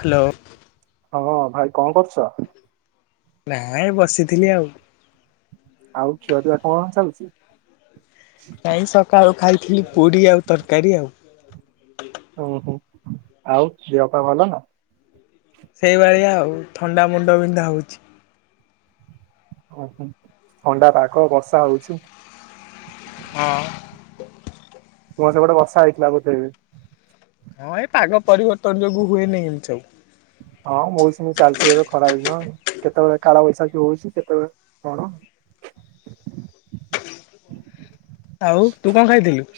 Hello. ହଁ ଭାଇ କଣ କରୁଛ? ନାଇଁ ବସିଥିଲି ଆଉ। ଆଉ ଛୁଆ ପିଲା କଣ ଚାଲୁଛି? ଏଇ ସକାଳୁ ଖାଇଥିଲି ପୁରି ଆଉ ତରକାରୀ ଆଉ। ଉଁ ହୁଁ ଆଉ ଝିଅ ପା ଭଲ ନା? ସେଇଭଳିଆ ଆଉ ଥଣ୍ଡା ମୁଣ୍ଡ ବିନ୍ଧା ହଉଛି। ଓହୋ ଥଣ୍ଡା ପାଗ ବର୍ଷା ହଉଛି। ହଁ। ତୁମ ସେପଟେ ବର୍ଷା ହେଇଥିଲା ବୋଧେ। ହଁ ଏଇ ପାଗ ପରିବର୍ତ୍ତନ ଯୋଗୁ ହୁଏନି ଏମିତି ସବୁ। ହଁ ମୌସୁମୀ ଚାଲିଛି ଏବେ ଖରାଦିନ କେତେବେଳେ କାଳବୈଶାଖୀ ହଉଛି କେତେବେଳେ କଣ? ଆଉ ତୁ କଣ ଖାଇଥିଲୁ?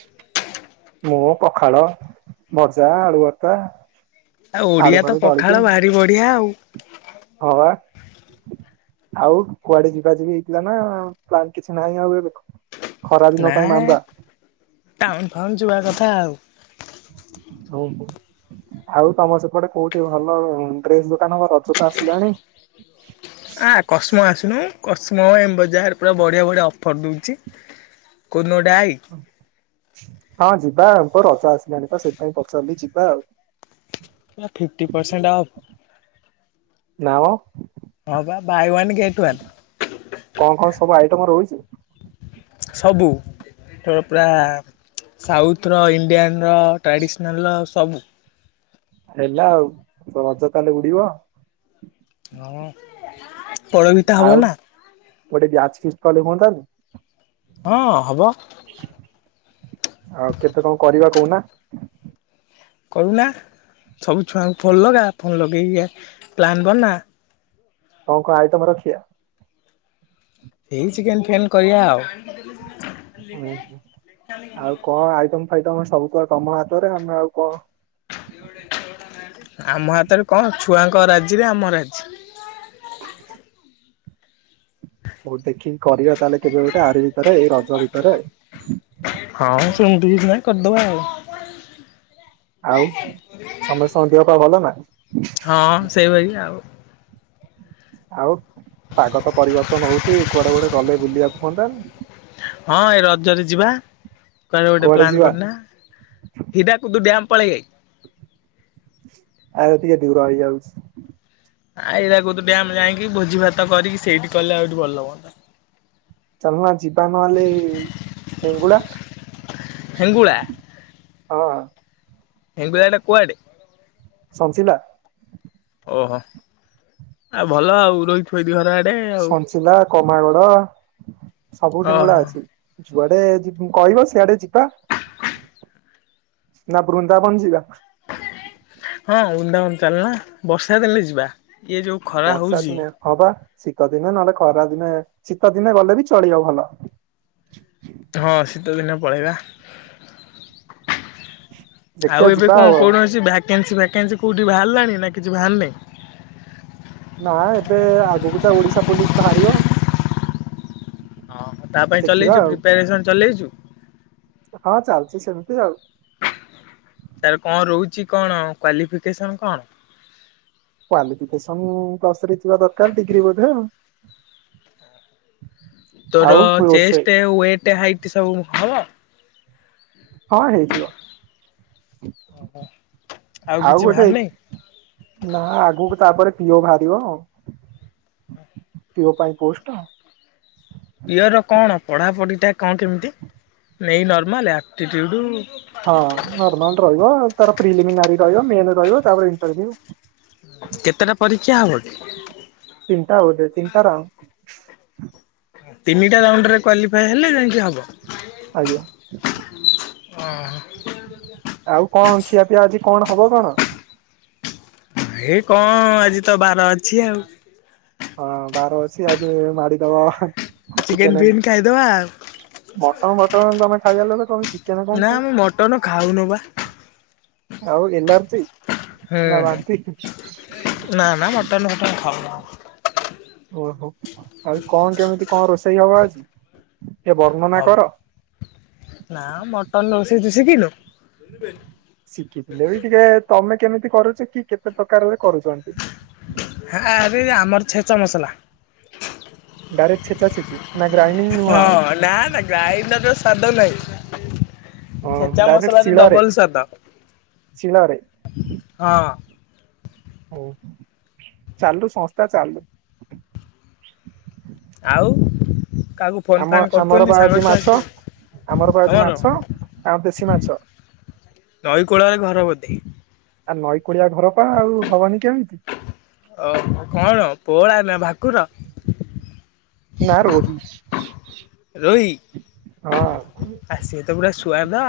ମୁଁ ପଖାଳ, ଭଜା, ଆଳୁଭର୍ତା। ଆଉ ଓଡିଆ ତ ପଖାଳ ବାହାରି ବଢିଆ ଆଉ। ହଁ ବା। ଆଉ କୁଆଡେ ଯିବା ଯିବି ହେଇଥିଲା ନା ପ୍ଲାନ କିଛି ନାହିଁ ଆଉ ଏବେକୁ? ନାଇଁ ଟାଉନ ଫାଉନ୍ ଜୁଆ କଥା ଆଉ। ହଉ ହଉ। ଆଉ ତମ ସେପଟେ କୋଉଠି ଭଲ ଡ୍ରେସ ଦୋକାନ ଘର? ରଜ ତ ଆସିଲାଣି। ଆ କସ୍ମ ଆସୁନୁ କସ୍ମ ଏମ୍ ବଜାର ପୁରା ବଢ଼ିଆ ବଢ଼ିଆ ଅଫର୍ ଦଉଛି। କୋଉ ଦିନ ଗୋଟେ ଆଇ ହଁ ଯିବା ଆଉ ତ ରଜ ଆସିଲାଣି ତ ସେଇପାଇ ପଚାରିଲି ଯିବା ଆଉ। ପୂରା ଫିଫ୍ଟି ପରସେଣ୍ଟ ଅ ଫ୍। ନାଁମ। ହଁ ବା ବାଇ ୱାନ୍ ଗେଟ ୱାନ୍। କଣ କଣ ସବୁ ଆଇଟମ ରହୁଛି? ସବୁ। ଏଥର ପୁରା ସାଉଥ୍ର ର ଇଣ୍ଡିଆନ୍ର ର ଟ୍ରାଡ଼ିସନାଲ୍ରର ସବୁ ହେଲା ଆଉ ରଜ ତା ହେଲେ ଉଡିବ। ହଁ ପଡ଼ ପିଠା ଆଉ ହବ ନା। ଗୋଟେ ବ୍ୟାଚ ଫିଷ୍ଟ କଲେ ହୁଅନ୍ତାନି। ହଁ ହବ। ଆଉ କେତେ କଣ କରିବା କହୁନା? କରୁନା ସବୁ ଛୁଆଙ୍କୁ ଫୋନ୍ ଲଗା ଫୋନ୍ ଲଗେଇକି ପ୍ଲାନ୍ ବର୍ନା। କଣ କଣ ଆଇଟମ ରଖିବା? ଏଇ ଚିକେନ୍ ଫିକେନ୍ କରିବା ଆଉ। ଉହୁଁ ଆଉ କଣ ଆଇଟମ ଫାଇଟମ ସବୁ କୁ ତମ ହାତରେ ଆମେ ଆଉ କ ଆମ ହାତରେ କଣ ଛୁଆଙ୍କ ରାଯି ରେ ଆମ ରାଯି। ହଉ ଦେଖିକି କରିବା ତାହେଲେ କେବେ ଗୋଟେ ଆରି ଭିତରେ ଏଇ ର ହଁ ମ୍ ସେମିତ୍ କିଛି ନାହିଁ କରିଦେବ ଆଉ। ଆଉ ସମୟ ସମୟ ଦେହ ପା ଭଲ ନା? ହଁ ସେଇଭଳି ଆଉ। ଆଉ ପାଗ ତ ପରିବର୍ତ୍ତନ ହଉଛି କୁଆଡେ ଗୋଟେ ଗଲେ ବୁଲିବାକୁ ହୁଅନ୍ତା ନି। ହଁ ଏ ରଜରେ ଯିବା କୁଆଡେ଼ ଗୋଟେ କୁଆଡେ ପ୍ଲାନ୍ ଯିବା କରନା। ହିଟାକୁଦୁ ଡ୍ୟାମ୍ ପଳେଇ ବାକି? ଆଉଅଧିକ ଦୂର ହେଇ ଯାଉଛି। ଆ ହୀରାକୁଦ ଡ୍ୟାମ ଯାଇକି ଭୋଜି ଭାତ କରିକି ସେଇଠି କଲେ ଆହୁରି ଭଲ ହୁଅନ୍ତା। ଚାଲନ ଯିବା ନହେଲେ ହିଙ୍ଗୁଳା। ହେଙ୍ଗୁଳା ହଁ ହେଙ୍ଗୁଳା ଟା କୁଆଡେ? ସଂଚିଲା। ଓହୋ ଆଉ ଭଲ ଆଉ ରୋହୀ ଥୋଇଦି ଘର ଏଡେ ସଞ୍ଚିଲା କମାଗଡ ସବୁ ହିଙ୍ଗୁଳା ଓହୋ ଅଛି। ଯୁଆଡେ ଯି କହିବ ସିଆଡେ ଯିବା। ନା ବୃନ୍ଦାବନ୍ ଯିବା? ହଁ ବୃନ୍ଦାବନ ଚାଲୁନ ବର୍ଷା ଦେଲେ ଯିବା। ଇଏ ଯୋଉ ଖରା ବର୍ଷା ହଉଛି ଦିନେ ହବା ଶୀତ ଦିନେ ନହେଲେ ଖରା ଦିନେ ଶୀତ ଦିନେ ଗଲେ ବି ଚଳିବ ଭଲ। ହଁ ଶୀତ ଦିନେ ପଳେଇବା। ଆଉ ଦେଖିବା ଏବେ ଯିବା କଣ କଣ ଅଛି ଭ୍ୟାକେନ୍ସି ଫ୍ୟାକେନ୍ସି କୋଉଠି ବାହାରିଲାଣି ନା କିଛି ବାହାର ନି? ନା ଏବେ ଆଗକୁ ଯା ଓଡିଶା ପୋଲିସ ବାହାରିବ। ହଁ ତା ପାଇଁ ଦେଖିବା ଚଲେଇଛୁ ଆଉ ପ୍ରିପାରେସନ୍ ଚଲେଇଛୁ। ହଁ ଚାଲଛି ସେମିତି ଆଉ। ତାର କଣ ରହୁଛି କଣ କ୍ଵାଲିଫିକେସନ କଣ? କ୍ୱଲିଫିକେସନ ପ୍ଲସରେ ଥିବା ଦରକାର ଡିଗ୍ରୀ ବୋଧେ ଆଉ। ଆଉ ତୋର ରୋଷେଇ ଚେଷ୍ଟ ୱେଟ ହାଇଟ ସବୁ ହବ। ହଁ ହେଇଥିବ। ଓହୋ ଆଉ କିଛି ବାହାରନି। ନା ଆଗକୁ ତାପରେ ପିଅ ବାହାରିବ। ପିଅ ପାଇଁ ପୋଷ୍ଟ ପିଅର କଣ ପଢ଼ାପଢିଟା କଣ କେମିତି ନେଇ ନର୍ମାଲ ଆପ୍ଟିୁଡ ହଁ ନର୍ମଲ ରହିବ ତାର ପ୍ରିଲିମ ନାରୀ ରହିବ ମେନ ରହିବ ତାପରେ ଇଣ୍ଟରଭିୟୁ। କେତେଟା ପରୀକ୍ଷା ହବ କି। ତିନିଟା ହଉ ତିନିଟା ର ତିନିଟା ରାଉଣ୍ଡରେ କ୍ୱାଲିଫଏ ହେଲେ ଯାଇକି ହବ। ଆଜ୍ଞା। ଓହୋ ଆଉ କଣ ଖିଆ ପିଆ ଆଜି କଣ ହବ କଣ? ଏଇ କଣ ଆଜି ତ ବାର ଅଛି ଆଉ। ହଁ ବାର ଅଛି ଆଜି ମାଡିଦବ। ଚିକେନ ପିକେନ୍ ଖାଇଦବା ଆଉ। ମଟଣ ବଟଣ ତମେ ଖାଇବା ଲୋକ ତମେ ଚି ନା ମୁଁ ମଟନ ଖାଉନ ବା। ଆଉ ଏଲାଜି ହୁଁ ନା ହୁଁ ବାନ୍ତି। [unintelligible] ଖାମନା [unintelligible] ଓହୋ ଆଉ କଣ କେମିତି କଣ ରୋଷେଇ ହବ ଆଜି? ଟେ ବର୍ଣ୍ଣନା ହଉ କର। ନା ମଟନ ରୋଷେଇ ତୁ ଶିଖିନୁ? ଶିଖିଥିଲେ ବି ଟିକେ ତମେ କେମିତି କରୁଛ କି କେତେ ପ୍ରକାରରେ କରୁଛନ୍ତି। ହରେ ଆମର ଛେଚା ମସଲା। ଡାଇରେକ୍ ଛେଚା ଛେଚି। ନା ଗ୍ରାଇଣ୍ଡିଙ୍ଗ ନୁହଁ ହଁ ଆଉ ନା ନା ଗାଇନ୍ଦର ସ୍ଵାଦ ନାହିଁ। ହଁ ଛେଚା ଡାଇରେକ୍ଟ ମସଲାରେ ଶିଳରେ ଡବଲ ସ୍ୟାଦ ଶିଳରେ ହଁ। ହଉ ଚାଲୁ ସଂସ୍ଥା ଚାଲୁ। ଆଉ କକୁ ଫୋନ୍ ଆମ ଫାନ୍ ଆମର କରୁଛନ୍ତି ବା ଆଜି ସାଙ୍ଗଛୁଆ ମାଛ ଆମର କିଏ ବା ଆଜି ପବନ ମାଛ ଆଉ ଦେଶୀ ମାଛ ନଈକୂଳରେ ଘର ବୋଧେ? ଆ ନଈ କଳିଆ ଘର ପା ଆଉ ଭବନି କେମିତି? ଓ କଣ ପୋଅଳା ନା ଭାକୁର? ନା ରୋହି। ରୋଇ? ହଁ। ଆଉ ସିଏ ତ ପୁରା ଶୁଆଦ।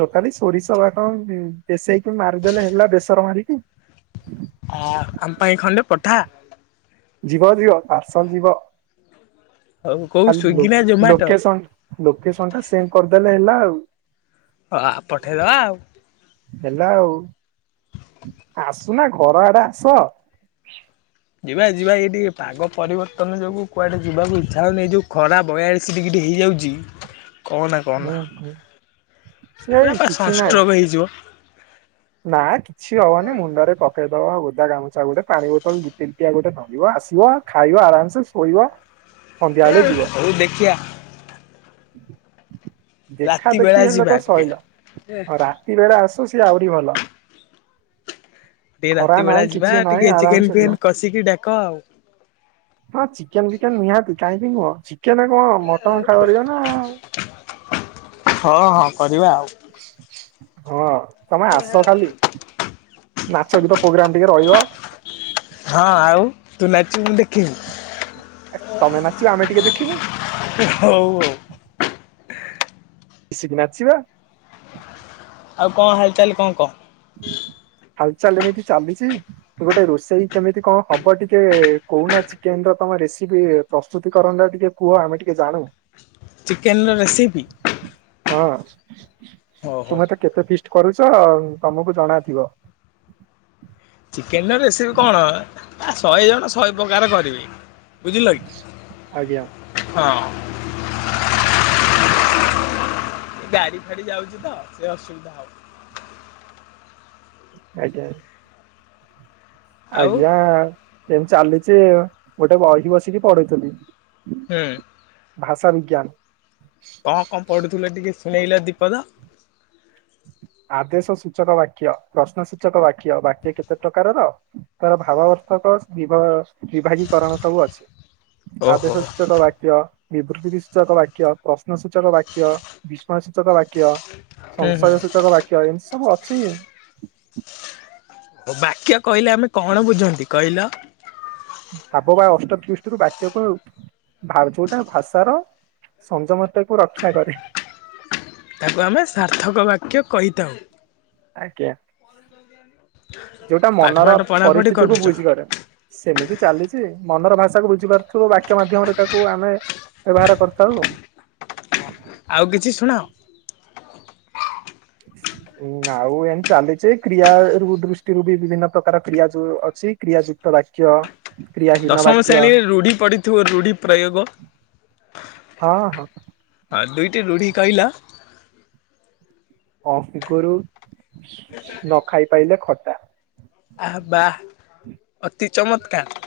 ତୋଟାଲି ସୋରିଷ ବା କଣ ବେଶେଇକି ମାରିଦେଲେ ହେଲା ବେସର ମାରିକି। ହୁଁ [inaudible] ଆ ଆମ ପାଇଁ ଖଣ୍ଡେ ପଠା। ଯିବ ଯିବ ପାର୍ସଲ ଯିବ ଆଉ କୋଉ ଖାଲି ସ୍ଵିଗି ନା ଜୋମାଟୋ ଲୋକେସନ ଲୋକେସନ ଟା ସେଣ୍ଡ କରିଦେଲେ ହେଲା ଆଉ। ହଁ ପଠେଇଦବା ଆଉ। ହେଲା ଆଉ ଆସୁନା ଘର ଆଡେ ଆସ। ଯିବା ଯିବା ଏଇଠି ପାଗ ପରିବର୍ତ୍ତନ ଯୋଗୁ କୁଆଡେ ଯିବାକୁ ଇଛା ହଉନି ଏ ଯୋଉ ଖରା ବୟାଳି ସେ ଟିକି ଟିକେ ହେଇଯାଉଛି। କହନା କହନା ହୁଁ ହୁଁ ସେ ପୁରା ପା କିଛି ନାଇଁ ସଂଷ୍ଟ୍ରୋକ ହେଇଯିବ। ନା କିଛି ହବନି, ମୁଣ୍ଡ ରେ ପକେଇଦବା ଓଦା ଗାମୁଛା ଗୋଟେ ପାଣି ବୋତଲ ଦିଲିଟିକିଆ ଗୋଟେ ଧରିବା ଆସିବ। ଖାଇବା ଆରାମସେ ଶୋଇବା। ହୁଁ, ହଉ ଦେଖିଆ। ଦେଖା ରାତି ବେଳା ଦେଖି ହେଲେ ଯିବା ତ ଟିକେ ଶଇଲା, ଆଉ ରାତି ବେଳେ ଆସୁ ସିଏ ଆହୁରି ଭଲ। ଟିକେ ଖରା ରାତି ବେଳା ନାହିଁ ଯିବା କିଛି ନାହିଁ ଟିକେ ଚିକେନ ଆରାମସେ ଯିବ ଫିକେନ କଷିକି ଡାକ ଆଉ। ହଁ, ଚିକେନ ବିକେନ ନିହାତି କାହିଁକି ନୁହଁ, ଚିକେନ କଣ ମଟନ ଖାଇପାରିବନା ହଁ, ହଁ କରିବା ଆଉ। ହଁ, ତମେ ଆସ ଖାଲି। ନାଚ ଗୀତ ପୋଗ୍ରାମ ଟିକେ ରହିବ। ହଁ ଆଉ, ତୁ ନାଚିବୁ ମୁଁ ଦେଖିବି। ଆ ତମେ ନାଚିବା ଆମେ ଟିକେ ଦେଖିବା। ହଉ ହଉ। ଇଶିକି ନାଚିବା। ଆଉ କଣ ହାଲଚାଲ କଣ କହ? ହାଲ ଚାଲ ଏମିତି ଚାଲିଚି। ଗୋଟେ ରୋଷେଇ କେମିତି କଣ ହବ ଟିକେ କହୁନା, ଚିକେନ ର ତମ ରେସିପି? ପ୍ରସ୍ତୁତି କରଣରା ଟିକେ କୁହ ଆମେ ଟିକେ ଜାଣୁ। ଚିକେନ ର ରେସିପି ହଁ, ହଉ ହଉ ତୁମେ ତ କେତେ ଫିଷ୍ଟ କରୁଚ ଆଉ। ତମକୁ ଜଣା ଥିବ। ଚିକେନର ରେସିପି କଣ ଶହେ ଜଣ ଶହେ ପ୍ରକାର କରିବେ ବୁଝିଲ କି। ଆଜ୍ଞା ହଁ ଗାଡି ଫାଡି ଯାଉଚି ତ ସେ ଅସୁବିଧା ହଉ। ଆଜ୍ଞା। ଆଉ ଆଜ୍ଞା, ଏମିତି ଚାଲିଛି ଗୋଟେ ବହି ବସିକି ପଢୁଥିଲି। ହୁଁ ଭାଷା ବିଜ୍ଞାନ। କଣ କଣ ପଢୁଥୁଲେ ଟିକେ ଶୁଣେଇଲ ଦୀପଦ? ଆଦେଶ ସୂଚକ ବାକ୍ୟ, ପ୍ରଶ୍ନ ସୂଚକ ବାକ୍ୟ, ବାକ୍ୟକେତେ ପ୍ରକାରର? ତାର ଭାବବର୍ଥକ ବିଭା ବିଭାଗୀକରଣ ସବୁ ଅଛି। ଓହୋ ଆଦେଶ ସୂଚକ ବାକ୍ୟ। ବିବୃତ୍ତି ବିଶ୍ଚକ ବାକ୍ୟ, ପ୍ରଶ୍ନସୂଚକ ବାକ୍ୟ, ବିସ୍ମୟ ସୂଚକ ବାକ୍ୟ କ୍ୟ ହୁଁ ହୁଁ ସଂଶୟ ସୂଚକ ବାକ୍ୟ ଏମିତି ସବୁ ଅଛି। ଓ ବାକ୍ୟ କହିଲେ -ଆମେ କଣ ବୁଝନ୍ତି କହିଲ? ଆବ ବା ଅଷ୍ଟ ତ୍ଵିସ୍ତୁରୁ ବାକ୍ଯକୁ ଭାବ୍‌ ଯୋଉଟା ଭାଷାର ସଂଯମତେ କୁ ରକ୍ଷା କରେ। ତାକୁ ଆମେ ସାର୍ଥକ ବାକ୍ୟ କହିଥାଉ। ଆଜ୍ଞା, ଯୋଉଟା ପାଠ ମନର ଫାଠ ପଢାପଢି ପରିସ୍ଥିତି କୁ କରୁଛ ବୁଝି କରେ। ସେମିତି ଚାଲିଛି, ମନର ଭାଷାକୁ ବୁଝିପାରୁଥିବୁ ବାକ୍ୟ ମାଧ୍ୟମରେ ତାକୁ ଆମେ ବ୍ୟବହାର କରିଥାଉ। ଆଉ କିଛି ଶୁଣାଅ? [unintelligible] ଆଉ ଏନ ଚାଲିଚି କ୍ରିୟା ରୁ ଦୃଷ୍ଟିରୁ ବି ବିଭିନ୍ନ ପ୍ରକାର କ୍ରିୟା ଯୋଉ ଅଛି। କ୍ରିୟା ଯୁକ୍ତ ବାକ୍ୟ। କ୍ରିୟାହୀନ ଦଶମ ବାକ୍ୟ ଶ୍ରେଣୀରେ ରୁଢି ପଡିଥିବ ରୁଢି ପ୍ରୟୋଗ? ହଁ ହଁ। ହଁ ଦୁଇଟି ରୁଢି କଇଲ? ଅନ୍ସୀକୁରୁ ନ ଖାଇ ପାଇଲେ ଖଟା। ଆହା ବା ଅତି ଚମତ୍କାର।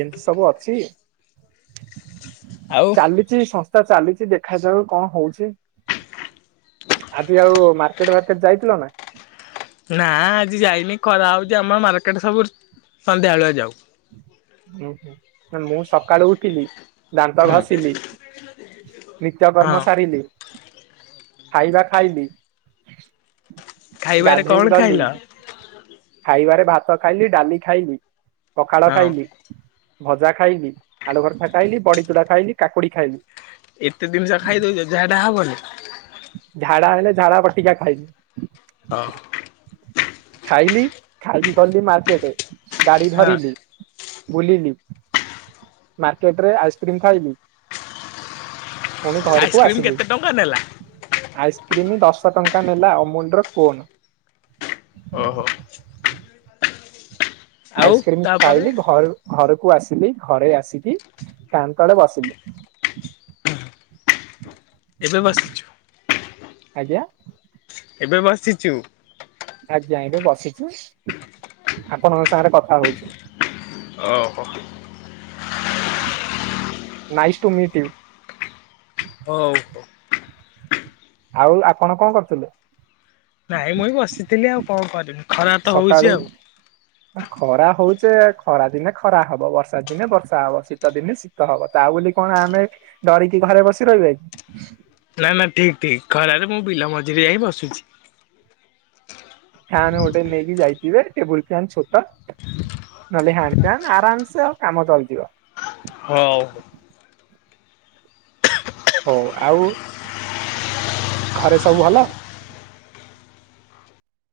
ଏମତି ସବୁ ଅଛି। ଆଉ ଚାଲି ଚି ସଂସ୍ଥା ଚାଲିଚି ଦେଖାଯାଉ କଣ ହୋଉଚି। ଆଜି ଆଉ ମାର୍କେଟ ଫାର୍କେଟ ଯାଇଥିଲ ନା? ନା ଆଜି ଯାଇନି ଖରା ହୋଉଚି। ଆମର ମାର୍କେଟ ସବୁର ସନ୍ଧ୍ୟାଓଳିଆ ଯାଉ। ହୁଁ ହୁଁ। ମାନେ ମୁଁ ସକାଳୁ ଉଠିଲି। ଦାନ୍ତ ହୁଁ ଘଷିଲି, ନିତ୍ୟ କର୍ମ ହଁ ସାରିଲି। ଖାଇବା ଖାଇଲିି। ଖାଇବାରେ କଣ ଗାଧେଇ ଗଲି, ଖାଇଲ? ଖାଇବାରେ ଭାତ ଖାଇଲି, ଡାଲି ଖାଇଲି। ପଖାଳ ହଁ ଖାଇଲି, ଭଜା ଖାଇଲି, ଆଳୁ ଭରତା ଖାଇଲି, ବଡିଚୁଡ଼ା ଖାଇଲି, କାକୁଡ଼ି ଖାଇଲି। ଏତେ ଜିନିଷ ଖାଇଦୋଉଚ ଝାଡା ହବନି। ଝାଡା ହେଲେ ଝାଡା ବଟିକା ଖାଇବି। ଅହ। ଖାଇଲି ଖାଇକି ଗଲି ମାର୍କେଟ ଗାଡି ହଁ ଧରିଲି। ବୁଲିଲି। ମାର୍କେଟ ରେ ଆଇସ୍କ୍ରିମ ଖାଇବି। ଫୁଣି ଘରକୁ ଆଇସ୍କ୍ରିମ ଆସିଲି। କେତେ ଟଙ୍କା ନେଲା ଆଇସ୍କ୍ରିମ ଦଶ ଟଙ୍କା ନେଲା। ଅମୁଲ ର କୋନ। ଓହୋ। ଆଉ ଆଇସ୍କ୍ରିମ ତାପରେ ଖାଇଲି, ଘରୁ ଘରକୁ ଆସିଲି, ଘରେ ଆସିକି ଫ୍ୟାନ୍ ତଳେ ବସିଲି। ଏବେ ବସିଛୁ। ଆଜ୍ଞା। ଏବେ ବସିଚୁ? ଆଜ୍ଞା ଏବେ ବସିଚୁ। ଆପଣଙ୍କ ସାଙ୍ଗରେ କଥା ହୋଉଚି। ଓହୋ। Nice to meet you. ଓହୋ। ଆଉ ଆପଣ କଣ କରଥିଲେ? ନାଇଁ ମୁଇ ବସିଥିଲି ଆଉ କଣ କରିବି। ଖରା ତ ହଉଛି ସକାଳୁ ଆଉ ଖରା ହୋଉଚେ। ଖରା ଦିନେ ଖରା ହବ, ବର୍ଷା ଦିନେ ବର୍ଷା, ହବ ଶୀତ ଦିନେ ଶୀ ତ ହବ ତା ବୋଲି କଣ ଆମେ ଡରିକି ଘରେ ବସି ରହିବାକି? ନା ନା ଠିକ ଠିକ ଖରାରେ ମୁଁ ବିଲ ମଝିରେ ଯାଇ ବସୁଛି। ଫ୍ୟାନ ଗୋଟେ ନେଇକି ଯାଇଥିବେ ଟେବୁଲ ଫ୍ୟନ ଛୋଟ। ନହେଲେ ହ୍ୟାଣ୍ଡ ଫ୍ୟାନ୍ ଆରାମସେ ଆଉ କାମ ଚାଳିଯିବ। ହଉ। ହଉ ଆଉ ଘରେ ସବୁ ଭଲ?